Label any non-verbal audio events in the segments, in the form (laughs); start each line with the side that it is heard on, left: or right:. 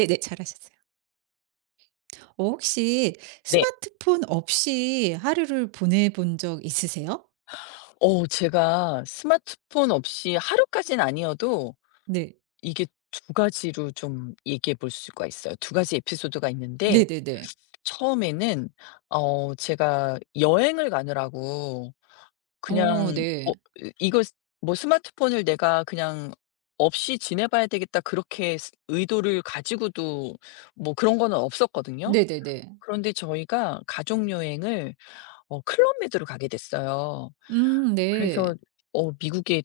right: 네네. 잘하셨어요. 혹시
left: 네.
right: 스마트폰 없이 하루를 보내본 적 있으세요?
left: 제가 스마트폰 없이 하루까진 아니어도
right: 네.
left: 이게 두 가지로 좀 얘기해 볼 수가 있어요. 2가지 에피소드가 있는데
right: 네네네.
left: 처음에는 제가 여행을 가느라고 그냥
right: 네.
left: 뭐 이 이거 스 뭐 '스마트폰을 내가 그냥 없이 지내봐야 되겠다.' 그렇게 스 의도를 가지고도 뭐 그런 거는 없었거든요.
right: 네네네.
left: 그런데 저희가 가족 여행을 클럽 메이트로 가게 됐어요. 그래서
right: 네.
left: 미국에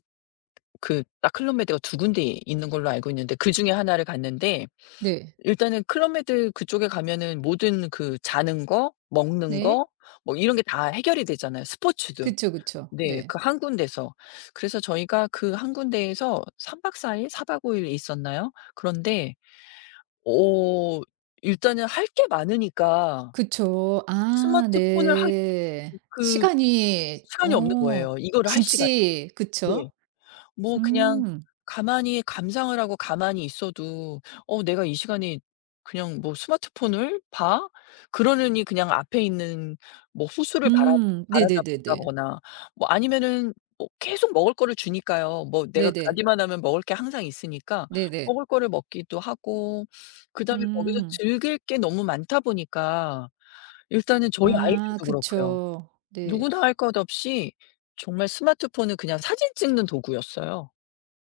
left: 그 딱 클럽 메드가 2군데 있는 걸로 알고 있는데 그중에 하나를 갔는데
right: 네.
left: 일단은 클럽 메드 그쪽에 가면은 모든 그 자는 거 먹는
right: 네.
left: 거 뭐 이런 게 다 해결이 되잖아요, 스포츠도.
right: 그쵸, 그쵸.
left: 네.
right: 네.
left: 그 1군데서. 그래서 저희가 그 1군데에서 3박 4 일, 4박 5 일 있었나요? 그런데 어 일단은 할 게 많으니까
right: 그쵸. 아
left: 스마트폰을 할
right: 네.
left: 그
right: 시간이
left: 시간이 없는 거예요, 이거를 할 시간이.
right: 굳이
left: 네.
right: 그쵸.
left: 뭐 그냥
right: 음.
left: 가만히 감상을 하고 가만히 있어도 내가 이 시간에 그냥 뭐 스마트폰을 봐?' 그러느니 그냥 앞에 있는 뭐 호수를
right: 음.
left: 바라다
right: 네네네네.
left: 본다거나 뭐 아니면은 뭐 계속 먹을 거를 주니까요. 뭐 내가
right: 네네.
left: 가기만 하면 먹을 게 항상 있으니까
right: 네네.
left: 먹을 거를 먹기도 하고 그다음에 거기서
right: 음.
left: 즐길 게 너무 많다 보니까 일단은 저희
right: 아
left: 아이들도 그렇고요.
right: 그쵸. 네.
left: 누구나 할 것 없이 정말 스마트폰은 그냥 사진 찍는 도구였어요.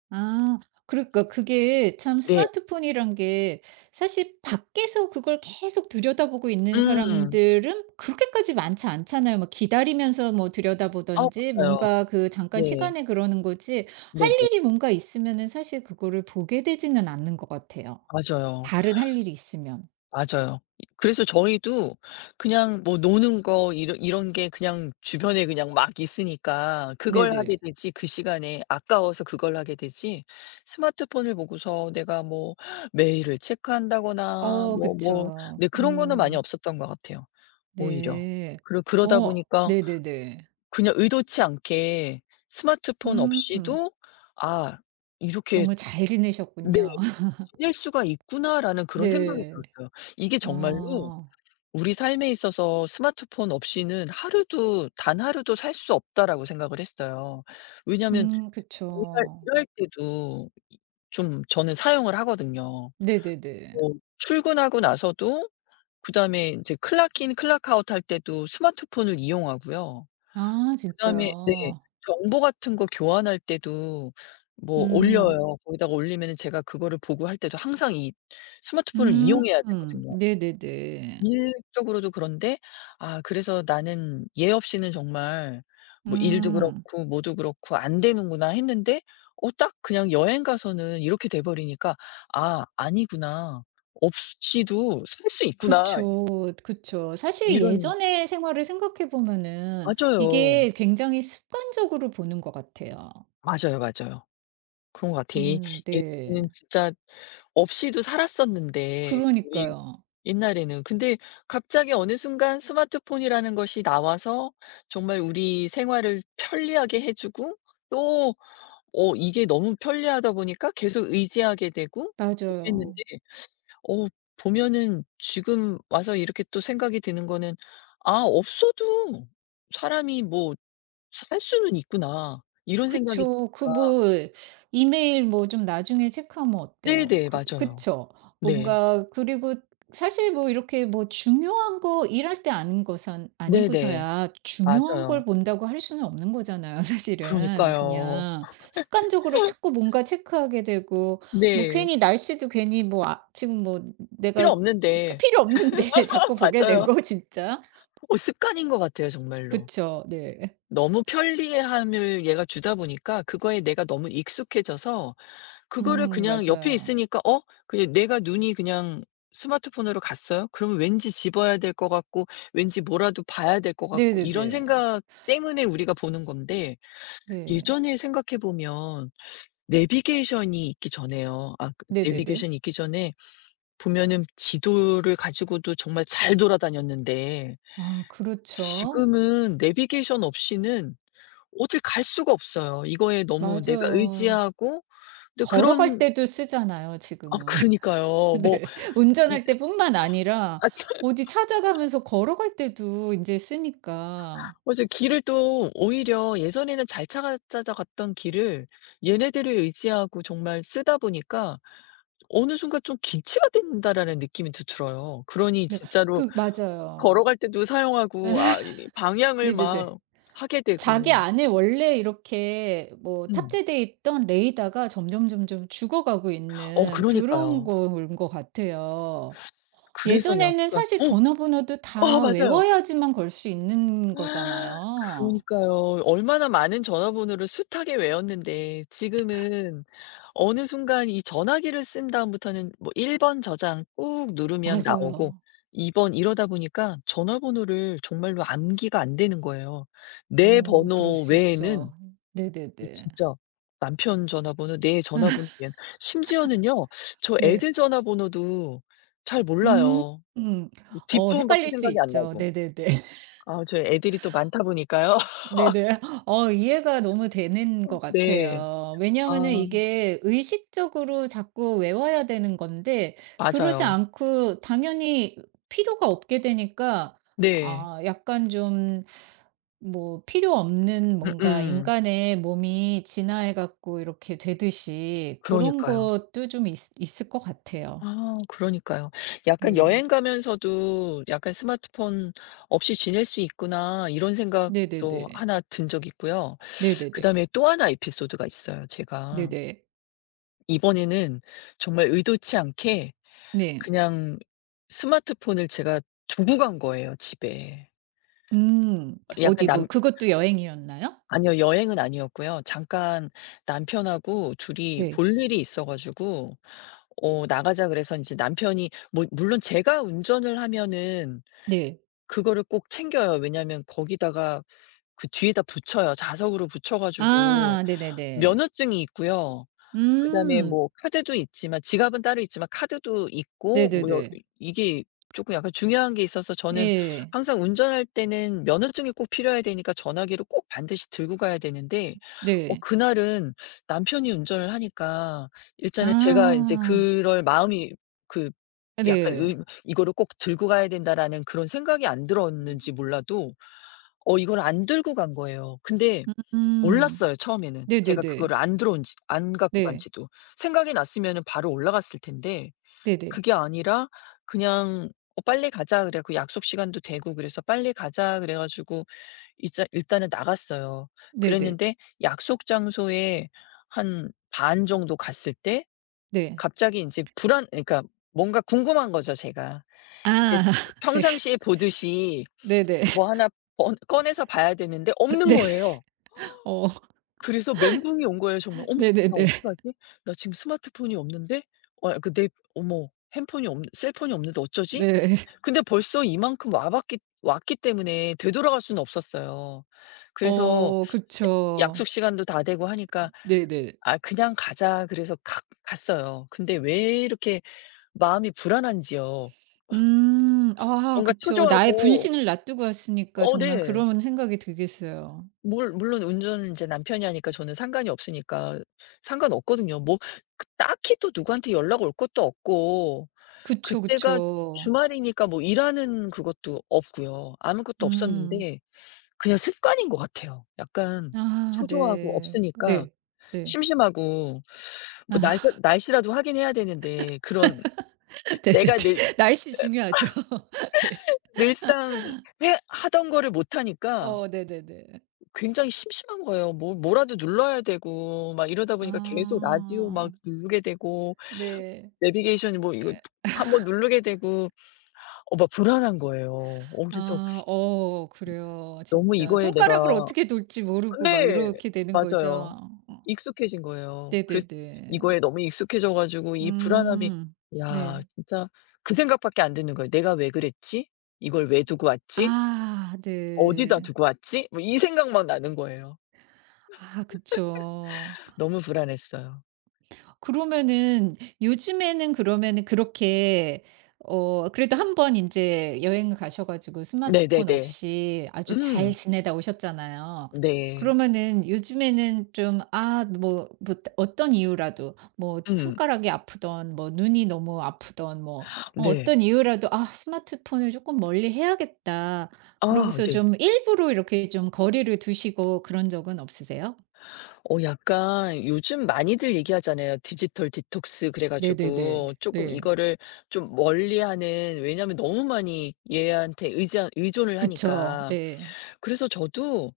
right: 아. 그러니까 그게 참
left: 네.
right: 스마트폰이란 게 사실 밖에서 그걸 계속 들여다보고 있는
left: 음.
right: 사람들은 그렇게까지 많지 않잖아요. 뭐 기다리면서 뭐
left: 아,
right: 들여다보든지
left: 맞아요.
right: 뭔가 그 잠깐
left: 네.
right: 시간에 그러는 거지 할
left: 네네.
right: 일이 뭔가 있으면은 사실 그거를 보게 되지는 않는 것 같아요.
left: 맞아요.
right: 다른 할 일이 있으면.
left: 맞아요. 이 그래서 저희도 그냥 뭐 노는 거 이런 게 그냥 주변에 그냥 막 있으니까 그걸
right: 네네.
left: 하게 되지, 그 시간에 아까워서 그걸 하게 되지, 스마트폰을 보고서 내가 뭐 메일을 체크한다거나
right: 어
left: 뭐
right: 그쵸.
left: 네, 그런 거는 많이
right: 음.
left: 없었던 것 같아요, 오히려.
right: 네.
left: 그러다
right: 어
left: 보니까
right: 네네네.
left: 그냥 의도치 않게 스마트폰
right: 음.
left: 없이도 아 이렇게
right: 너무 잘
left: 네,
right: 지내셨군요. (laughs)
left: 지낼 수가 있구나'라는 그런 생각이
right: 네.
left: 들었어요. 이게 정말로
right: 아.
left: '우리 삶에 있어서 스마트폰 없이는 하루도 단 하루도 살 수 없다.'라고 생각을 했어요. 왜냐하면
right: 그쵸.
left: 일할 때도 이 좀 저는 사용을 하거든요.
right: 네네네.
left: 뭐 출근하고 나서도 그다음에 이제클 l o 클 k i 웃할 때도 스마트폰을 이용하고요.
right: 아
left: 그다음에 네.
right: 진짜요?
left: 정보 같은 거 교환할 때도 뭐
right: 음.
left: 올려요. 거기다가 올리면은 제가 그거를 보고 할 때도 항상 이 스마트폰을
right: 음.
left: 이용해야 되거든요.
right: 네네네.
left: 일적으로도 그런데 아 그래서 '나는 얘 없이는 정말 뭐 일도
right: 음.
left: 그렇고 뭐도 그렇고 안 되는구나.' 했는데 딱 그냥 여행 가서는 이렇게 돼 버리니까 '아 아니구나. 없이도 살 수 있구나.'
right: 그쵸, 그쵸. 사실
left: 이런
right: 예전의 생활을 생각해 보면은
left: 맞아요.
right: 이게 굉장히 습관적으로 보는 것 같아요.
left: 맞아요, 맞아요. 그런 것 같아. 이
right: 네.
left: 예전에는 진짜 없이도 살았었는데 우리
right: 그러니까요.
left: 옛날에는. 근데 갑자기 어느 순간 스마트폰이라는 것이 나와서 정말 우리 생활을 편리하게 해 주고 또 이게 너무 편리하다 보니까 계속 의지하게 되고 그랬는데
right: 맞아요.
left: 어 보면은 지금 와서 이렇게 또 생각이 드는 거는 '아 없어도 사람이 뭐 살 수는 있구나.' 이런 생각이
right: 그쵸. 그
left: 드니까
right: 뭐 이메일 뭐 좀 나중에 체크하면 어때요?
left: 네네.
right: 그
left: 맞아요.
right: 그쵸.
left: 네.
right: 뭔가 그리고 사실 뭐 이렇게 뭐 중요한 거 일할 때 아닌 것은
left: 네네.
right: 아니고서야 중요한 걸
left: 맞아요.
right: 본다고 할 수는 없는 거잖아요, (laughs) 사실은.
left: 그러니까요.
right: 그냥 습관적으로 자꾸 뭔가 체크하게 되고 뭐
left: 네.
right: 괜히 날씨도 괜히 뭐 아 지금 뭐
left: 필요
right: 내가
left: 없는데
right: 필요 없는데 (laughs) 자꾸
left: (laughs)
right: 보게
left: 맞아요.
right: 되고 진짜.
left: 습관인 것 같아요, 정말로.
right: 그쵸. 네.
left: 너무 편리함을 얘가 주다 보니까 그거에 내가 너무 익숙해져서 그거를 그냥 옆에
right: 맞아요.
left: 있으니까 그냥 내가 눈이 그냥 스마트폰으로 갔어요? 그러면 왠지 집어야 될 것 같고 왠지 뭐라도 봐야 될 것 같고 이런
right: 네네네.
left: 생각 때문에 우리가 보는 건데
right: 네.
left: 예전에 생각해 보면 내비게이션이 있기 전에요. 아 그
right: 네네네.
left: 내비게이션이 있기 전에 보면은 지도를 가지고도 정말 잘 돌아다녔는데
right: 아 그렇죠.
left: 지금은 내비게이션 없이는 어딜 갈 수가 없어요. 이거에 너무 내가
right: 맞아요.
left: 의지하고 또
right: 걸어갈
left: 그런
right: 때도 쓰잖아요
left: 아
right: 지금은. (laughs)
left: 그러니까요. 뭐
right: 네.
left: 이
right: 운전할 때뿐만 아니라
left: 아 참
right: 어디 찾아가면서 걸어갈 때도 이제 쓰니까.
left: 맞아요. 길을 또 오히려 예전에는 잘 찾아 찾아갔던 길을 얘네들을 의지하고 정말 쓰다 보니까 어느 순간 좀 '기치가 된다.'라는 느낌이 드 들어요. 그러니
right: 네.
left: 진짜로
right: 그 맞아요.
left: 걸어갈 때도 사용하고 아 이 방향을
right: 네네네.
left: 막 하게
right: 자기
left: 되고
right: 안에 원래 이렇게 뭐 탑
left: 음.
right: 재돼 있던 레이더가 점점점점 죽어가고 있는 그런
left: 그러니까요.
right: 거인 것 같아요.
left: 그래서
right: 예전에는
left: 약간
right: 사실
left: 어.
right: 전화번호도 다
left: 맞아요.
right: 외워야지만 걸 수 있는 거잖아요.
left: 그러니까요. 얼마나 많은 전화번호를 숱하게 외웠는데 지금은 어느 순간 이 전화기를 쓴 다음부터는 뭐 1 번 저장 꾹 누르면 나오고
right: 맞아요.
left: 2번 이러다 보니까 전화번호를 정말로 암기가 안 되는 거예요. 내
right: 어 그럴
left: 번호
right: 수
left: 외에는
right: 있죠.
left: 이
right: 네네네.
left: 진짜 남편 전화번호, 내 전화번호 외에는 심지어는요. 저
right: 네.
left: 애들 전화번호도 잘
right: 음.
left: 몰라요.
right: 음.
left: 뭐
right: 어
left: 뒷부분밖에
right: 헷갈릴 수
left: 생각이 안
right: 있죠.
left: 나고.
right: 네네네. (laughs)
left: 아 저희 애들이 또 많다 보니까요. (laughs)
right: 네네. 어 이해가 너무 되는 것
left: 네.
right: 같아요.
left: 아
right: 왜냐하면은 이게 의식적으로 자꾸 외워야 되는 건데 그러지
left: 맞아요.
right: 않고 당연히 필요가 없게 되니까
left: 네.
right: 아 약간 좀 뭐 필요 없는 뭔가
left: 음음.
right: 인간의 몸이 진화해 갖고 이렇게 되듯이 그런
left: 그러니까요.
right: 것도 좀 있 있을 것 같아요.
left: 아 그러니까요. 약간
right: 네.
left: '여행 가면서도 약간 스마트폰 없이 지낼 수 있구나.' 이런 생각도
right: 네네네.
left: 하나 든 적 있고요.
right: 네네네.
left: 그다음에 또 하나 에피소드가 있어요, 제가.
right: 네네.
left: 이번에는 정말 의도치 않게
right: 네.
left: 그냥 스마트폰을 제가 두고 간 거예요, 집에.
right: 음.
left: 약간
right: 어디 뭐
left: 남
right: 그것도 여행이었나요?
left: 아니요. 여행은 아니었고요. 잠깐 남편하고 둘이
right: 네.
left: 볼 일이 있어 가지고 나가자 그래서 이제 남편이 뭐 물론 제가 운전을 하면은
right: 네.
left: 그거를 꼭 챙겨요. 왜냐하면 거기다가 그 뒤에다 붙여요. 자석으로 붙여 가지고
right: 아 네네네.
left: 면허증이 있고요. 그다음에
right: 음.
left: 뭐 카드도 있지만 지갑은 따로 있지만 카드도 있고 뭐 여
right: 네네네.
left: 이게 쪼끔 약간 중요한 게 있어서 저는
right: 예.
left: 항상 운전할 때는 면허증이 꼭 필요해야 되니까 전화기를 꼭 반드시 들고 가야 되는데
right: 네.
left: 그날은 남편이 운전을 하니까 일단은 제가 인제
right: 아.
left: 그럴 마음이 그 약간
right: 네.
left: 의 '이거를 꼭 들고 가야 된다.'라는 그런 생각이 안 들었는지 몰라도 이걸 안 들고 간 거예요. 근데
right: 음.
left: 몰랐어요, 처음에는. 제가
right: 네네네.
left: 그거를 안 들어온 지 안 갖고 간
right: 네.
left: 지도. 생각이 났으면은 바로 올라갔을 텐데
right: 네네.
left: 그게 아니라 그냥 빨리 가자." 그래 갖고 약속 시간도 되고 그래서 "빨리 가자." 그래 가지고 이제 일단은 나갔어요.
right: 네네.
left: 그랬는데 약속 장소에 한 반 정도 갔을 때
right: 네.
left: 갑자기 인제 불안 그러니까 뭔가 궁금한 거죠, 제가. 이제
right: 아. (laughs) 네.
left: 평상시에 보듯이
right: 네네.
left: 뭐
right: (laughs)
left: 하나 번 꺼내서 봐야 되는데 없는 거예요.
right: 어
left: 그래서 멘붕이 온 거예요, 정말. '어머 나
right: 네네네.
left: 어떡하지? 나 지금 스마트폰이 없는데 그 내 어머 핸폰이 없 셀폰이 없는데 어쩌지?'
right: 네.
left: 근데 벌써 이만큼 와 봤기 왔기 때문에 되돌아갈 수는 없었어요. 그래서
right: 어
left: 야 약속
right: 그쵸.
left: 시간도 다 되고 하니까
right: 네네.
left: '아 그냥 가자.' 그래서 갔어요. 근데 왜 이렇게 마음이 불안한지요.
right: 음. 아
left: 뭔가
right: 그쵸. 나의
left: 초조하고
right: 분신을 놔두고 왔으니까
left: 어
right: 정말
left: 네.
right: 그런 생각이 들겠어요.
left: 물 물론 운전은 이제 남편이 하니까 저는 상관이 없으니까 상관없거든요. 뭐 그 딱히 또 누구한테 연락 올 것도 없고
right: 그쵸,
left: 그때가
right: 그쵸.
left: 주말이니까 뭐 일하는 그것도 없고요. 아무것도
right: 음.
left: 없었는데 그냥 습관인 것 같아요. 약간
right: 아
left: 초조하고
right: 네.
left: 없으니까
right: 네. 네.
left: 심심하고 뭐 날짜
right: (laughs)
left: 날씨라도 확인해야 되는데 그런
right: 아
left: 내가 늘
right: 네네네. 날씨 중요하죠. (laughs) 네.
left: 늘상 해 하던 거를 못 하니까
right: 어 네네네.
left: 굉장히 심심한 거예요. 뭐 뭐라도 눌러야 되고 막 이러다 보니까 계속 라디오 막
right: 아.
left: 누르게 되고
right: 네.
left: 내비게이션 뭐 이거 한번 누르게 되고 막 불안한 거예요. 어 그래서
right: 아 어 그래요.
left: 너무
right: 진짜
left: 이거에
right: 손가락을
left: 내가
right: 어떻게 놓을지 모르고 막
left: 네.
right: 이렇게 되는
left: 맞아요.
right: 거죠. 어.
left: 익숙해진 거예요. 그래서
right: 네네네.
left: 이거에 너무 익숙해져 가지고 이 불안함이
right: 음.
left: 야
right: 네.
left: 진짜 그 생각밖에 안 드는 거예요. '내가 왜 그랬지? 이걸 왜 두고 왔지?
right: 아
left: 어디다
right: 네.
left: 두고 왔지?' 뭐 이 생각만 나는 거예요.
right: 아 그쵸.
left: 너무 불안했어요.
right: 그러면은 요즘에는 그러면은 그렇게 어 그래도 한 번 인제 여행을 가셔 가지고 스마트폰
left: 네네네.
right: 없이 아주 잘
left: 음.
right: 지내다 오셨잖아요.
left: 네.
right: 그러면은 요즘에는 좀 아 뭐 뭐 어떤 이유라도 뭐
left: 음.
right: 손가락이 아프든 뭐 눈이 너무 아프든 뭐 어
left: 네.
right: 어떤 이유라도 '아 스마트폰을 쪼끔 멀리 해야겠다.'
left: 아
right: 그러고서
left: 네.
right: 좀 일부러 이렇게 좀 거리를 두시고 그런 적은 없으세요?
left: 약간 요즘 많이들 얘기하잖아요. 디지털 디톡스 그래
right: 네네네.
left: 가지고 쪼끔
right: 네.
left: 이거를 좀 멀리하는 왜냐하면 너무 많이 얘한테 의지하 의존을
right: 그쵸.
left: 하니까.
right: 네.
left: 그래서 저도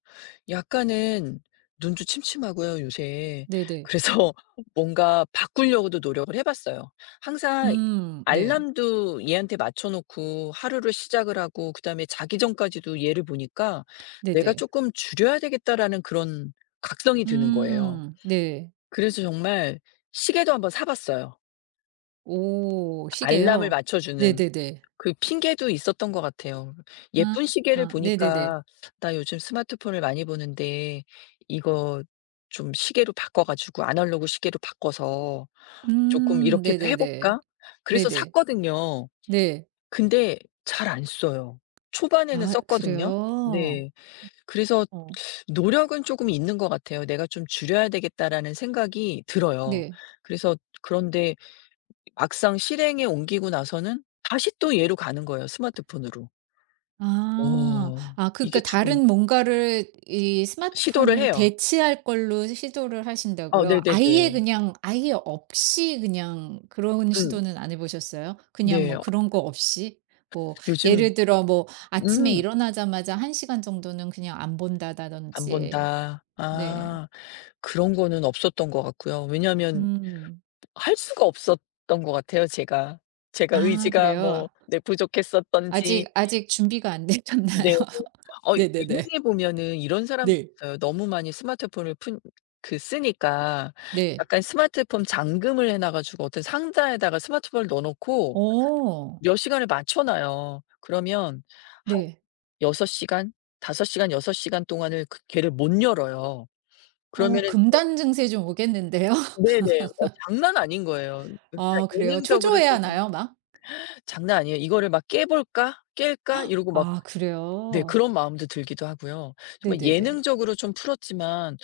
left: 약간은 눈도 침침하고요, 요새.
right: 네네.
left: 그래서 (laughs) 뭔가 바꾸려고도 노력을 해 봤어요. 항상
right: 네.
left: 알람도 얘한테 맞춰 놓고 하루를 시작을 하고 그다음에 자기 전까지도 얘를 보니까 '내가
right: 네네.
left: 조금 줄여야 되겠다.'라는 그런 각성이 드는 거예요.
right: 네.
left: 그래서 정말 시계도 한번 사 봤어요.
right: 오
left: 알람을
right: 시계요?
left: 맞춰 주는.
right: 네네네.
left: 그 핑계도 있었던 것 같아요.
right: 아
left: 예쁜 시계를
right: 아 네네네.
left: 보니까 '나 요즘 스마트폰을 많이 보는데 이거 좀 시계로 바꿔 가지고 아날로그 시계로 바꿔서 쪼끔 이렇게도 해
right: 네네네.
left: 볼까?' 그래서
right: 네네.
left: 샀거든요.
right: 네.
left: 근데 잘 안 써요. 초반에는
right: 아
left: 썼거든요.
right: 그래요?
left: 네. 그래서
right: 어
left: 노력은 쪼금 있는 것 같아요. '내가 좀 줄여야 되겠다.'라는 생각이 들어요.
right: 네.
left: 그래서 그런데 막상 실행에 옮기고 나서는 다시 또 얘로 가는 거예요, 스마트폰으로.
right: 아.
left: 어.
right: 아 그러니까
left: 이게 조금
right: 다른 뭔가를 이
left: 시도를
right: 스마트폰을
left: 해요.
right: 대체할 걸로 시도를
left: 어
right: 하신다고요? 아예
left: 네네네.
right: 그냥 아예 없이 그냥 그런
left: 음.
right: 시도는 안 해 보셨어요? 그냥
left: 네.
right: 뭐
left: 어,
right: 그런 거 없이? 뭐
left: 요즘
right: 예를 들어 뭐 아침에
left: 음
right: 일어나자마자 한 시간 정도는 그냥 안
left: 안
right: 본다다든지.
left: 본다.
right: 네.
left: 아. 그런 거는 없었던 것 같고요. 왜냐하면
right: 음.
left: 할 수가 없었던 것 같아요, 제가. 제가
right: 아
left: 의지가 뭐
right: 그래요?
left: 네 부족했었던지
right: 아직 아직 준비가 안 되셨나요?
left: 네.
right: (laughs) 네네네.
left: 예능에 보면은 이런 사람도
right: 네.
left: 있어요. 너무 많이 스마트폰을 푼 그 쓰니까
right: 네.
left: 약간 스마트폰 잠금을 해놔 가지고 어떤 상자에다가 스마트폰을 넣어 놓고
right: 오
left: 몇 시간을 맞춰 놔요. 그러면
right: 네.
left: 6시간, 6시간 동안을 그 걔를 못 열어요.
right: 어
left: 그러면은
right: 금단 증세 좀 오겠는데요. (laughs)
left: 네네. 장난 아닌 거예요. 그러니까
right: 아 그래요?
left: 예능적으로
right: 초조해야
left: 쪼금
right: 하나요 막?
left: '장난 아니에요. 이거를 막 깨 볼까? 깰까?' 이러고 막
right: 아
left: 네
right: 그래요?
left: 그런 마음도 들기도 하고요. 정말
right: 네네네.
left: 예능적으로 좀 풀었지만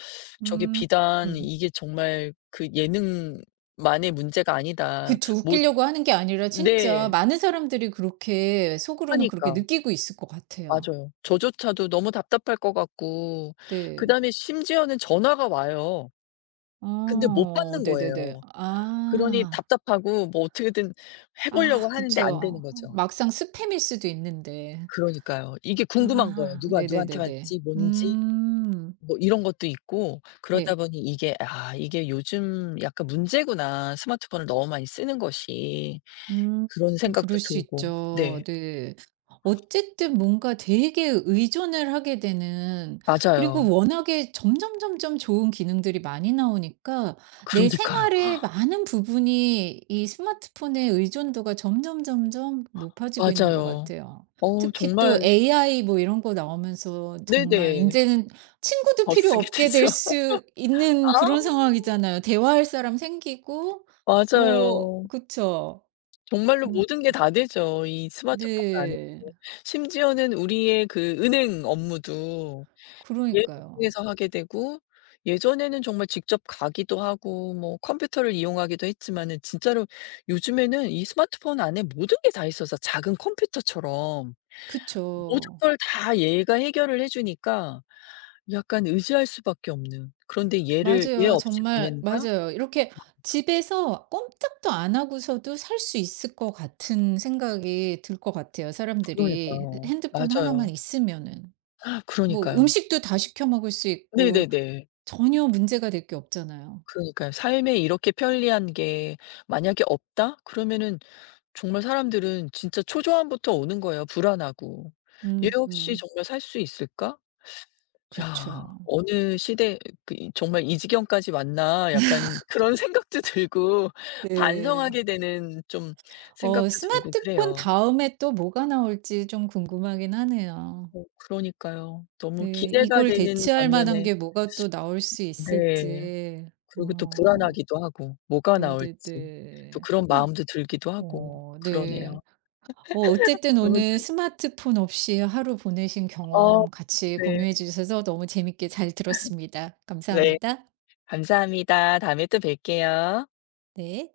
left: 저게
right: 음.
left: 비단
right: 음.
left: 이게 정말 그 예능만의 문제가 아니다.
right: 그쵸.
left: 못
right: 웃기려고 하는 게 아니라 진짜
left: 네.
right: 많은 사람들이 그렇게 속으로는 그렇게
left: 하니까.
right: 느끼고 있을 것 같아요.
left: 맞아요. 저조차도 너무 답답할 것 같고
right: 네.
left: 그다음에 심지어는 전화가 와요. 근데 못
right: 어
left: 받는
right: 네네네.
left: 거예요. 그러니
right: 아.
left: 답답하고 뭐 어떻게든 해 보려고
right: 아
left: 하는데 안 되는
right: 그쵸.
left: 거죠.
right: 막상 스팸일 수도 있는데.
left: 그러니까요. 이게 궁금한 거예요.
right: 아
left: 누가 누구한테
right: 네네네네.
left: 왔지 뭔지
right: 음.
left: 뭐 이런 것도 있고 그러다
right: 네.
left: 보니 이게 '아 이게 요즘 약간 문제구나. 스마트폰을 너무 많이 쓰는 것이.'
right: 음.
left: 그런 생각도
right: 그럴 수
left: 들고.
right: 있죠.
left: 네.
right: 네. 어쨌든 뭔가 되게 의존을 하게 되는
left: 맞아요.
right: 그리고 워낙에 점점 점점 좋은 기능들이 많이 나오니까 내
left: 그러니까요.
right: 생활의 많은 부분이 이 스마트폰의 의존도가 점점 점점 높아지고 있는 것
left: 맞아요.
right: 같아요.
left: 어
right: 특히 또
left: 정말
right: AI 뭐 이런 거 나오면서 정말 이
left: 네네.
right: 제는 친구도
left: 더
right: 필요
left: 쓰게
right: 없게 될
left: 되죠.
right: 수
left: (laughs) 아.
right: 있는 그런 상황이잖아요. 대화할 사람 생기고 뭐
left: 맞아요.
right: 그쵸.
left: 정말로
right: 음
left: 모든 게 다 되죠, 이 스마트폰 안에.
right: 네.
left: 심지어는 우리의 그 은행 업무도 얘를
right: 그러니까요.
left: 통해서 하게 되고 예전에는 정말 직접 가기도 하고 뭐 컴퓨터를 이용하기도 했지만은 진짜로 요즘에는 이 스마트폰 안에 모든 게 다 있어서 작은 컴퓨터처럼 모든
right: 그쵸.
left: 걸 다 얘가 해결을 해 주니까 약간 의지할 수밖에 없는. 그런데 얘를 '얘
right: 맞아요.
left: 없이
right: 정말
left: 보낸다?'
right: 맞아요. 이렇게 집에서 꼼짝도 안 하고서도 살 수 있을 것 같은 생각이 들 것 같아요, 사람들이.
left: 그러니까요.
right: 핸드폰 하나만
left: 맞아요.
right: 있으면은. 뭐
left: 그러니까요.
right: 음식도 다 시켜 먹을 수 있고
left: 네네네.
right: 전혀 문제가 될 게 없잖아요.
left: 그러니까요. 삶에 이렇게 편리한 게 만약에 없다? 그러면은 정말 사람들은 진짜 초조함부터 오는 거예요, 불안하고. '얘
right: 음.
left: 없이
right: 음.
left: 정말 살 수 있을까? 야
right: 그쵸.
left: 어느 시대 그 이 정말 이 지경까지 왔나?' 약간 그런 (laughs) 생각도 들고
right: 네.
left: 반성하게 되는 좀
right: 어
left: 생각도 들고
right: 스마트폰
left: 그래요.
right: 다음에 또 뭐가 나올지 좀 궁금하긴 하네요.
left: 그러니까요. 너무
right: 네.
left: 기대가
right: 이걸
left: 되는
right: 대체할 만한
left: 반면에
right: 게 뭐가 또 나올 수
left: 네.
right: 있을지.
left: 그리고 또
right: 어.
left: 불안하기도 하고 뭐가 나올지 또
right: 네네네.
left: 그런 마음도 들기도 하고
right: 어 네.
left: 그러네요.
right: 어 어쨌든
left: 너무
right: 오늘 스마트폰 없이 하루 보내신
left: 어
right: 경험 같이
left: 네.
right: 공유해 주셔서 너무 재밌게 잘 들었습니다.
left: 네.
right: 감사합니다.
left: 감사합니다. 다음에 또 뵐게요.
right: 네.